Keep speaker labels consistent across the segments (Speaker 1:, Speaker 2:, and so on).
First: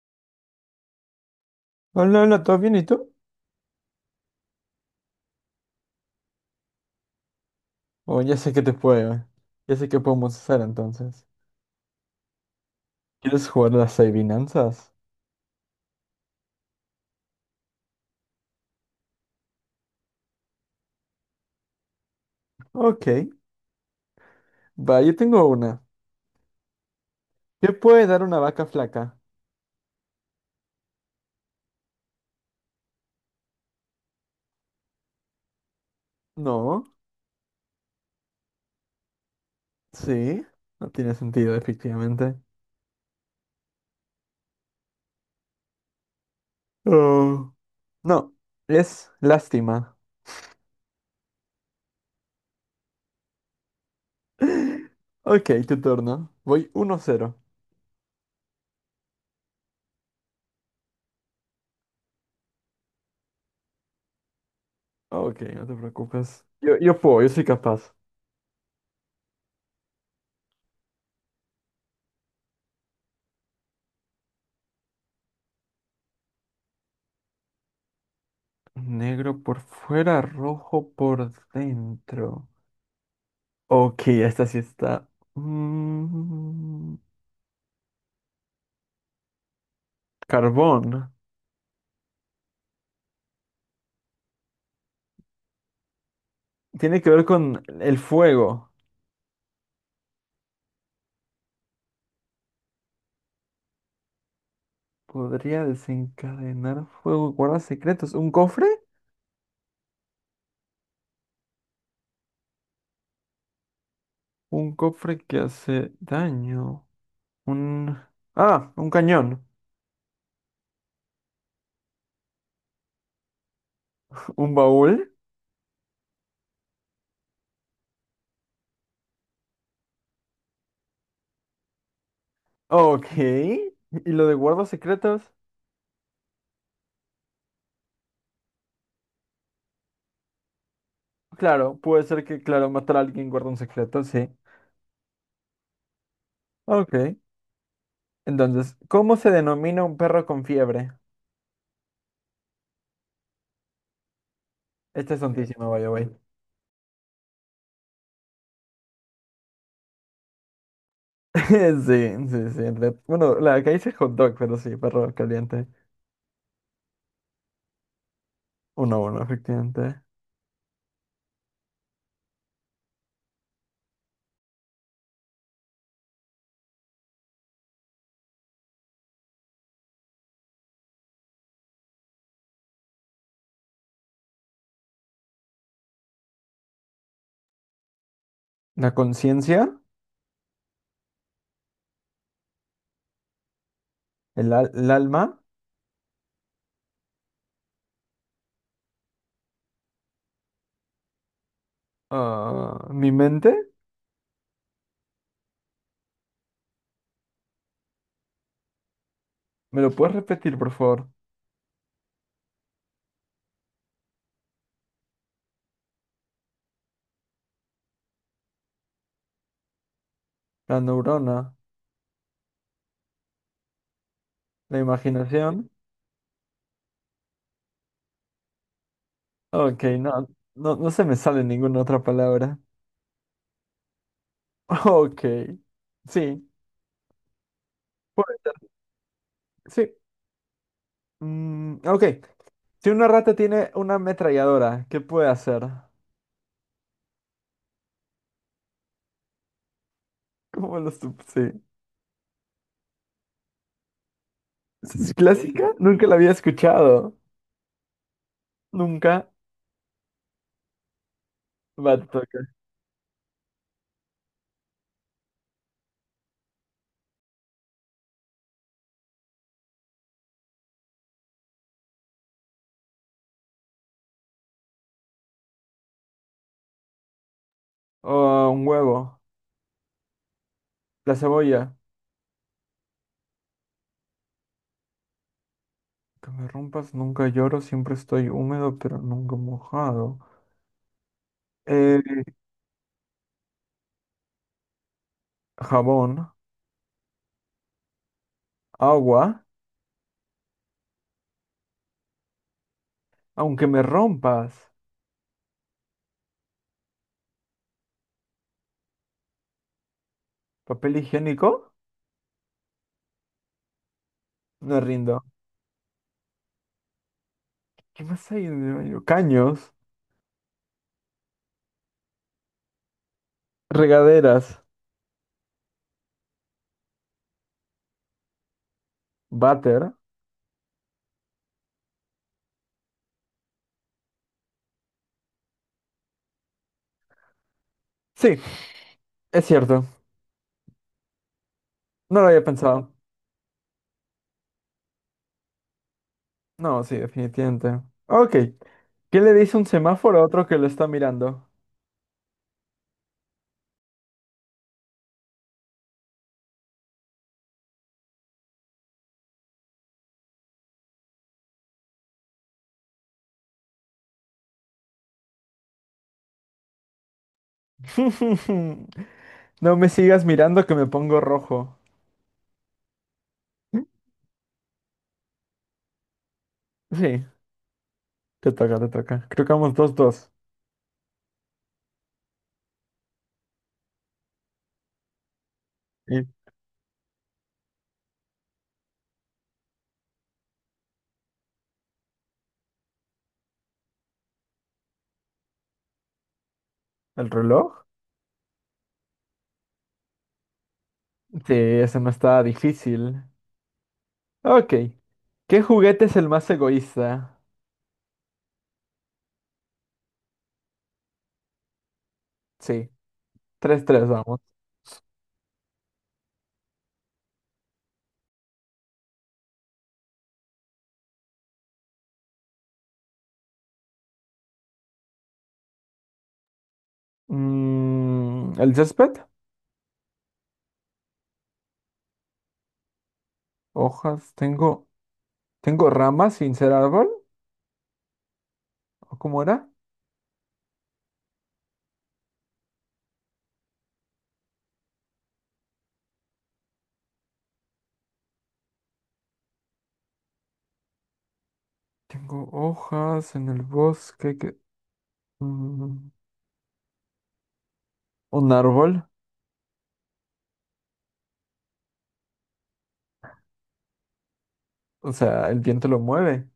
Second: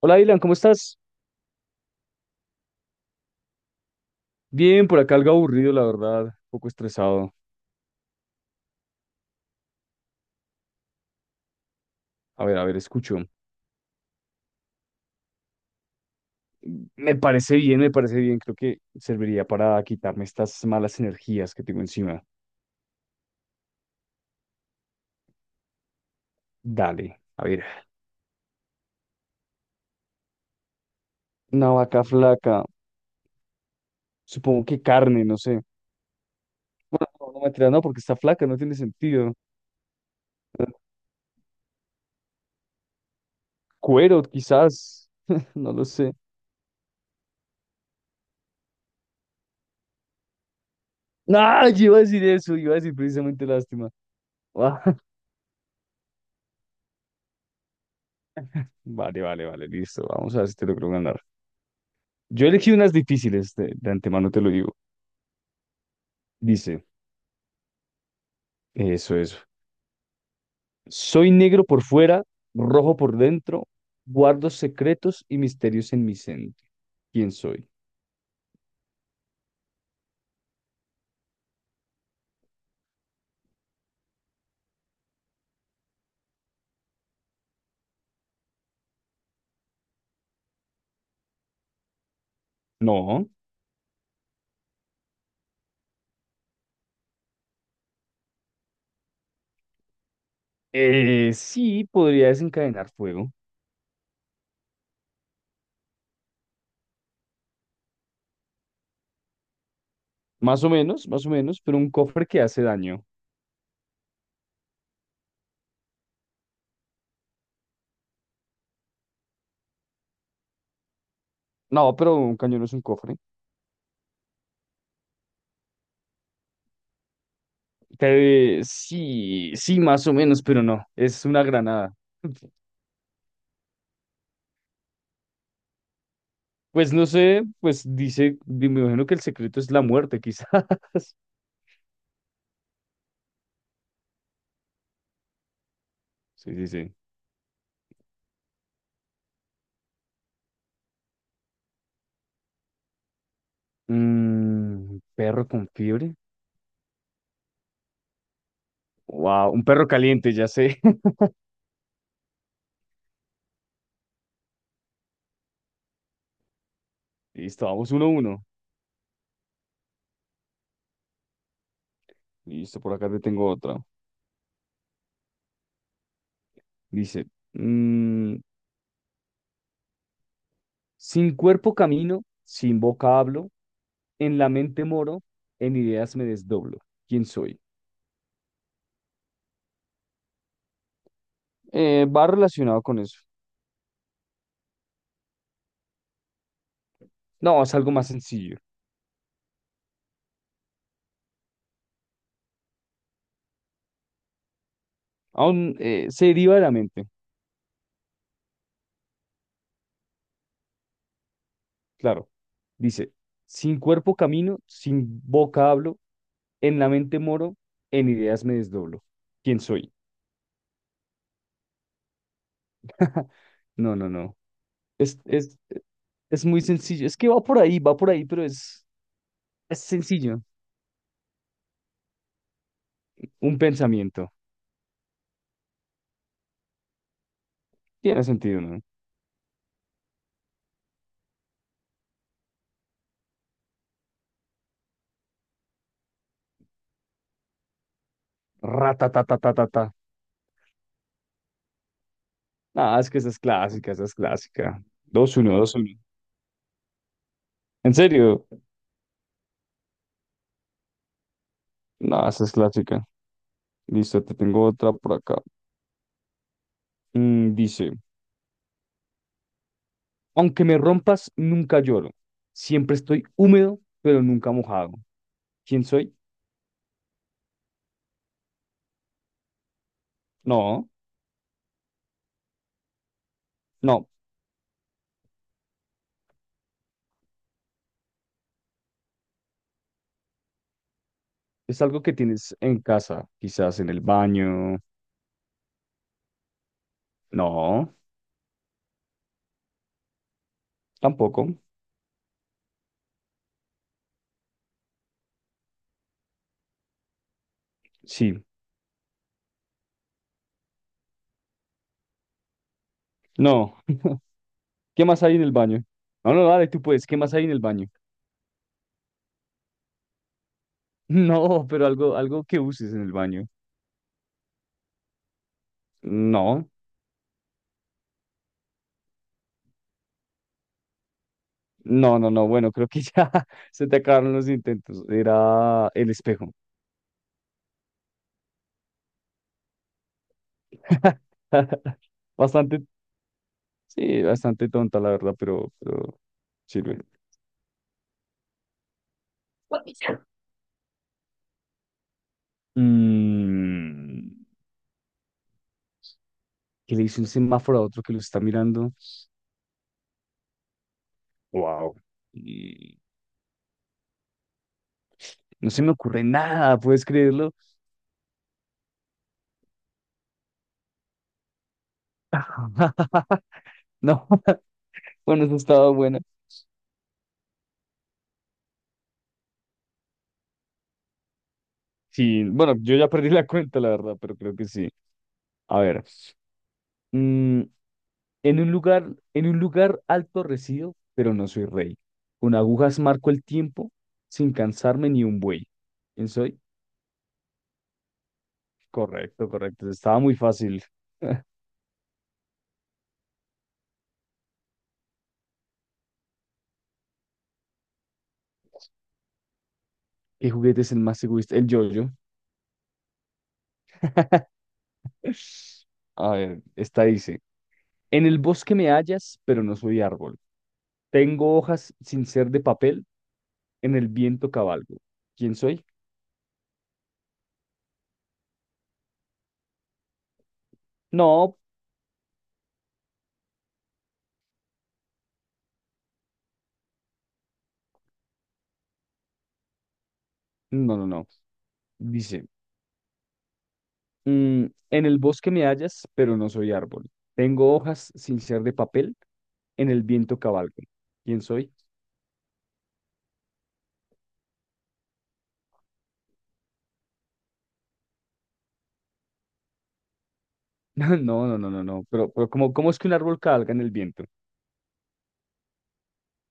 Speaker 1: Hola, Dylan, ¿cómo estás?
Speaker 2: Hola, hola, ¿todo bien y tú?
Speaker 1: Bien, por acá algo aburrido, la verdad, un poco estresado.
Speaker 2: Oh, ya sé que te puedo. Ya sé qué podemos hacer entonces.
Speaker 1: A ver, escucho.
Speaker 2: ¿Quieres jugar las adivinanzas?
Speaker 1: Me parece bien, me parece bien. Creo que serviría para quitarme estas malas energías que tengo encima.
Speaker 2: Ok. Va, yo tengo una.
Speaker 1: Dale, a ver.
Speaker 2: ¿Qué puede dar una vaca flaca?
Speaker 1: Una vaca flaca, supongo que carne, no sé.
Speaker 2: No.
Speaker 1: No, no me mentira, no, porque está flaca, no tiene sentido.
Speaker 2: Sí. No tiene sentido, efectivamente.
Speaker 1: Cuero, quizás, no lo sé.
Speaker 2: Oh. No. Es lástima.
Speaker 1: No, yo iba a decir eso, iba a decir precisamente lástima. Ah,
Speaker 2: Ok, tu turno. Voy 1-0.
Speaker 1: vale, vale, vale, listo. Vamos a ver si te logro ganar. Yo elegí unas difíciles, de antemano te lo digo.
Speaker 2: Ok, no te preocupes. Yo,
Speaker 1: Dice.
Speaker 2: yo puedo, yo soy capaz.
Speaker 1: Eso, eso. Soy negro por fuera, rojo por dentro, guardo secretos y misterios en mi centro. ¿Quién soy?
Speaker 2: Negro por fuera, rojo por dentro. Ok, esta sí está. Mm, carbón.
Speaker 1: No.
Speaker 2: Tiene que ver con el fuego.
Speaker 1: Sí, podría desencadenar fuego.
Speaker 2: Podría desencadenar fuego. Guarda secretos. ¿Un cofre?
Speaker 1: Más o menos, pero un cofre que hace daño.
Speaker 2: Un cofre que hace daño. Un... Ah, un cañón.
Speaker 1: No, pero un cañón no es un cofre.
Speaker 2: ¿Un baúl?
Speaker 1: Sí, sí, más o menos, pero no. Es una granada.
Speaker 2: Ok. ¿Y lo de guarda secretos?
Speaker 1: Pues no sé, pues dice, me imagino que el secreto es la muerte, quizás.
Speaker 2: Claro, puede ser que, claro, matar a alguien guarda un secreto, sí.
Speaker 1: Sí, sí, sí.
Speaker 2: Ok. Entonces, ¿cómo se denomina un perro con fiebre? Esta es
Speaker 1: Perro
Speaker 2: tontísima,
Speaker 1: con
Speaker 2: by the way.
Speaker 1: fiebre. Wow, un perro caliente, ya sé.
Speaker 2: Sí, sí, sí. Bueno, la que hice hot dog, pero sí, perro caliente.
Speaker 1: Listo, vamos uno a uno.
Speaker 2: 1-1, efectivamente.
Speaker 1: Listo, por acá te tengo otra. Dice, mm, sin cuerpo camino, sin boca hablo, en la mente moro, en ideas me desdoblo. ¿Quién soy?
Speaker 2: La conciencia,
Speaker 1: Va relacionado con eso.
Speaker 2: el, el alma,
Speaker 1: No, es algo más sencillo.
Speaker 2: ah, mi mente.
Speaker 1: Aún se deriva de la mente,
Speaker 2: ¿Me lo puedes repetir, por favor?
Speaker 1: claro. Dice, sin cuerpo camino, sin boca hablo, en la mente moro, en ideas me desdoblo. ¿Quién soy?
Speaker 2: La neurona,
Speaker 1: No, no, no.
Speaker 2: la
Speaker 1: Es, es,
Speaker 2: imaginación.
Speaker 1: Es muy sencillo. Es que va por ahí, pero
Speaker 2: Ok,
Speaker 1: es
Speaker 2: no,
Speaker 1: sencillo.
Speaker 2: no, no se me sale ninguna otra palabra.
Speaker 1: Un pensamiento.
Speaker 2: Ok, sí,
Speaker 1: Tiene
Speaker 2: puede ser.
Speaker 1: sentido, ¿no?
Speaker 2: Sí. Mm, ok, si una rata tiene una ametralladora, ¿qué puede hacer?
Speaker 1: Ratatatatata.
Speaker 2: ¿Cómo lo sup- Sí.
Speaker 1: Ah, es que esa es clásica, esa es clásica.
Speaker 2: ¿Es
Speaker 1: 2-1,
Speaker 2: clásica?
Speaker 1: 2-1.
Speaker 2: Nunca la había escuchado.
Speaker 1: ¿En serio?
Speaker 2: Nunca va a
Speaker 1: No,
Speaker 2: tocar.
Speaker 1: esa es clásica. Listo, te tengo otra por acá. Dice, aunque me rompas, nunca lloro. Siempre estoy húmedo, pero nunca mojado. ¿Quién soy?
Speaker 2: Oh, un huevo.
Speaker 1: No,
Speaker 2: La cebolla.
Speaker 1: no.
Speaker 2: Que me rompas, nunca lloro, siempre estoy húmedo, pero nunca mojado.
Speaker 1: Es
Speaker 2: Eh,
Speaker 1: algo que tienes en casa, quizás en el baño.
Speaker 2: jabón.
Speaker 1: No,
Speaker 2: Agua.
Speaker 1: tampoco.
Speaker 2: Aunque me rompas.
Speaker 1: Sí,
Speaker 2: Papel higiénico.
Speaker 1: no.
Speaker 2: No
Speaker 1: ¿Qué
Speaker 2: rindo.
Speaker 1: más hay en el baño? No, no, dale, tú puedes. ¿Qué más hay en el baño?
Speaker 2: ¿Qué más hay en el baño? Caños.
Speaker 1: No, pero algo, algo que uses en el baño.
Speaker 2: Regaderas.
Speaker 1: No,
Speaker 2: Váter.
Speaker 1: no, no, no. Bueno, creo que ya se te acabaron los intentos. Era el espejo.
Speaker 2: Sí, es cierto. No lo había
Speaker 1: Bastante,
Speaker 2: pensado.
Speaker 1: sí, bastante tonta, la verdad, pero
Speaker 2: No, sí,
Speaker 1: sirve.
Speaker 2: definitivamente. Ok. ¿Qué le dice un semáforo a otro que lo está mirando?
Speaker 1: Mm, que le hizo un semáforo a otro que lo está mirando. Wow. No se me ocurre nada, ¿puedes creerlo?
Speaker 2: No me sigas mirando que me pongo rojo. Sí,
Speaker 1: No, bueno, eso estaba bueno.
Speaker 2: te toca, te toca. Creo que vamos 2-2.
Speaker 1: Sí, bueno, yo ya perdí la cuenta, la verdad, pero creo que sí. A ver,
Speaker 2: ¿Y
Speaker 1: mm, en un lugar, en un lugar alto resido, pero no soy rey. Con agujas marco el tiempo sin cansarme ni un buey. ¿Quién soy?
Speaker 2: el reloj?
Speaker 1: Correcto, correcto. Estaba muy fácil.
Speaker 2: Sí, ese no está difícil. Ok. ¿Qué juguete es el más egoísta?
Speaker 1: ¿Qué juguete es el más egoísta? El yo-yo.
Speaker 2: Sí, 3-3 vamos.
Speaker 1: A ver, esta dice. En el bosque me hallas, pero no soy árbol. Tengo hojas sin ser de papel, en el viento cabalgo. ¿Quién soy?
Speaker 2: Mm, ¿el césped?
Speaker 1: No,
Speaker 2: Hojas, tengo, tengo ramas sin ser árbol, ¿o cómo era?
Speaker 1: no, no, no. Dice. En el bosque me hallas, pero no soy árbol. Tengo hojas sin ser de papel, en el viento cabalgo. ¿Quién soy?
Speaker 2: Tengo hojas en el bosque que... mm, un árbol,
Speaker 1: No, no, no, no, no. Pero ¿cómo es que un árbol cabalga en el viento?
Speaker 2: o sea, el viento lo mueve.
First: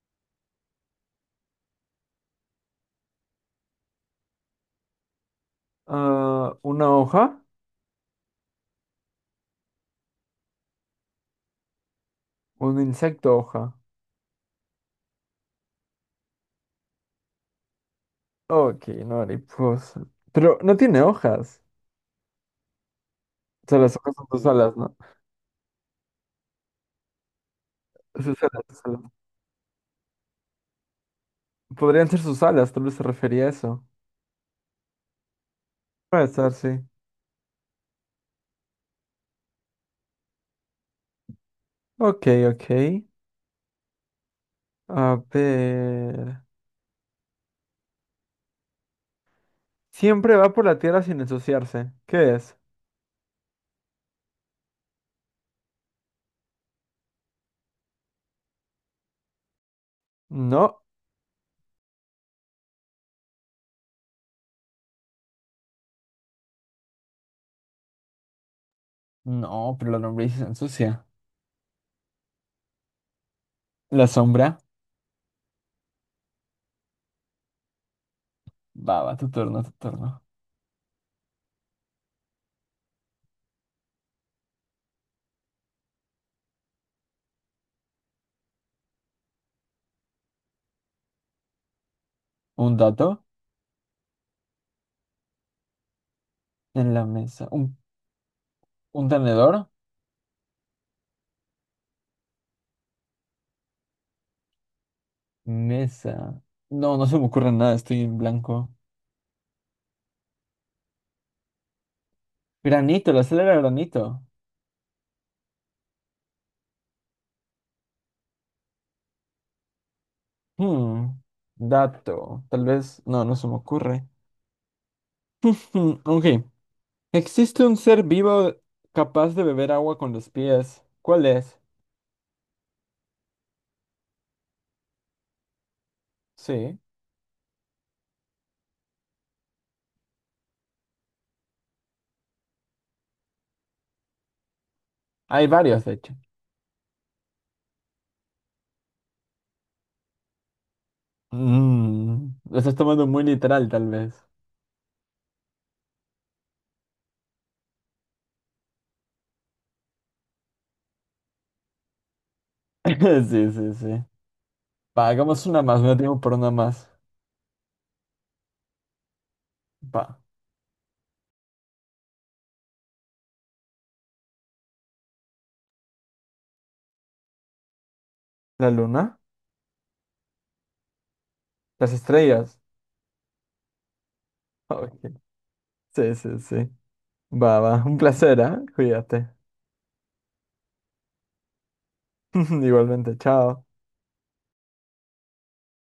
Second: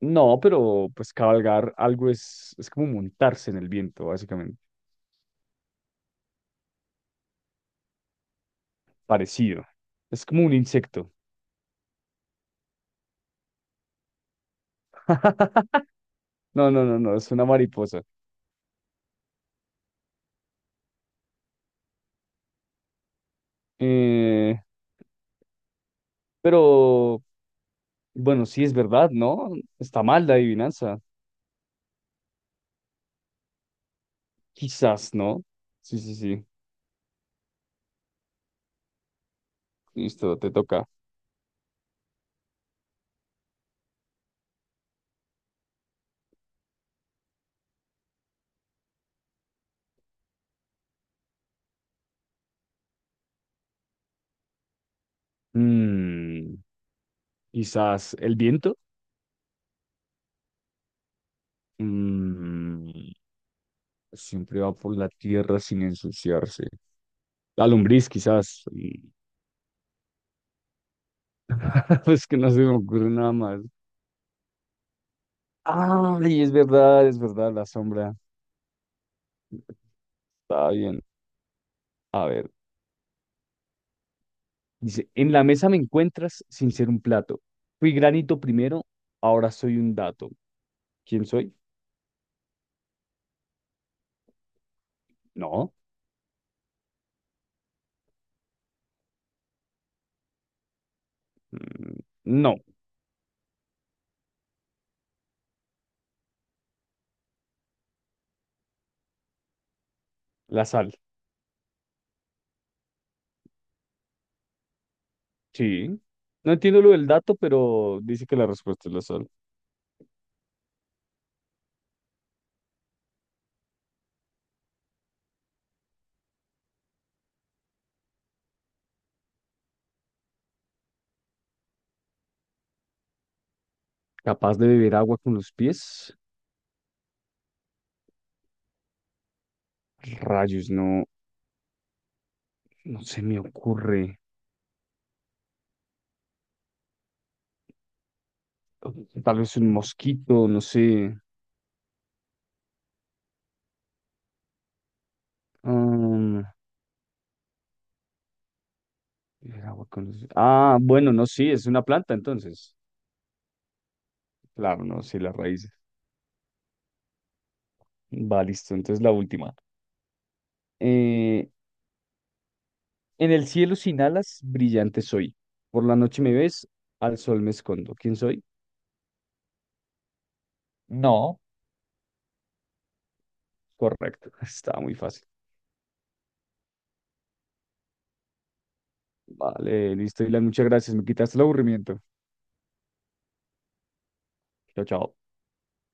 Speaker 1: No, pero pues cabalgar algo es como montarse en el viento, básicamente.
Speaker 2: Ah, una hoja,
Speaker 1: Parecido. Es como un insecto.
Speaker 2: un insecto hoja.
Speaker 1: No, no, no, no, es una mariposa.
Speaker 2: Ok, no, mariposa. Pero no tiene hojas. O sea, las hojas son sus
Speaker 1: Eh,
Speaker 2: alas, ¿no?
Speaker 1: pero,
Speaker 2: Sus
Speaker 1: bueno,
Speaker 2: alas,
Speaker 1: sí es
Speaker 2: sus
Speaker 1: verdad,
Speaker 2: alas.
Speaker 1: ¿no? Está mal la adivinanza.
Speaker 2: Podrían ser sus alas, tal vez se refería a eso.
Speaker 1: Quizás, ¿no? Sí, sí,
Speaker 2: Puede
Speaker 1: sí.
Speaker 2: ser, sí.
Speaker 1: Listo, te toca.
Speaker 2: Ok, ok. A ver. Siempre va por la tierra sin ensuciarse. ¿Qué es?
Speaker 1: Mm, Quizás el viento.
Speaker 2: No.
Speaker 1: Mm, Siempre va por la tierra sin ensuciarse. La lombriz, quizás. Y-
Speaker 2: No, pero la lombriz se ensucia.
Speaker 1: Pues que no se me ocurre nada más.
Speaker 2: La sombra.
Speaker 1: Ay, es verdad, la sombra.
Speaker 2: Va, va, tu turno, tu turno.
Speaker 1: Está bien. A ver. Dice, en la mesa me encuentras sin ser un plato. Fui granito primero, ahora soy un dato. ¿Quién soy?
Speaker 2: Un dato
Speaker 1: No.
Speaker 2: en la mesa. Un tenedor.
Speaker 1: Mm, No,
Speaker 2: Mesa. No, no se me ocurre nada, estoy en blanco.
Speaker 1: la sal.
Speaker 2: Granito, la sal era granito.
Speaker 1: Sí. No entiendo lo del dato, pero dice que la respuesta es la sal.
Speaker 2: Hmm, dato, tal vez, no, no se me ocurre. Hmm, ok, existe un ser vivo capaz de beber agua con los pies. ¿Cuál es?
Speaker 1: Capaz de beber agua con los pies.
Speaker 2: Sí,
Speaker 1: Rayos, no, no se me ocurre.
Speaker 2: hay varios, de hecho.
Speaker 1: Tal vez un mosquito, no sé.
Speaker 2: Mm, lo estás tomando muy literal, tal vez.
Speaker 1: Ah, beber agua con los... Ah, bueno, no, sí, es una planta entonces.
Speaker 2: Sí, sí, sí.
Speaker 1: Claro, no,
Speaker 2: Va,
Speaker 1: sí, las
Speaker 2: hagamos una
Speaker 1: raíces.
Speaker 2: más, no tengo por una más.
Speaker 1: Va, listo, entonces la última.
Speaker 2: Va.
Speaker 1: Eh, en el cielo sin alas, brillante soy. Por la noche me ves, al sol me escondo. ¿Quién soy?
Speaker 2: ¿La luna?
Speaker 1: No.
Speaker 2: ¿Las estrellas?
Speaker 1: Correcto, está muy
Speaker 2: Ok.
Speaker 1: fácil.
Speaker 2: Sí, sí, sí. Va, va, un placer, ¿eh? Cuídate.
Speaker 1: Vale, listo, Dylan, muchas gracias, me quitaste el aburrimiento.
Speaker 2: Igualmente, chao.
Speaker 1: Chao, chao.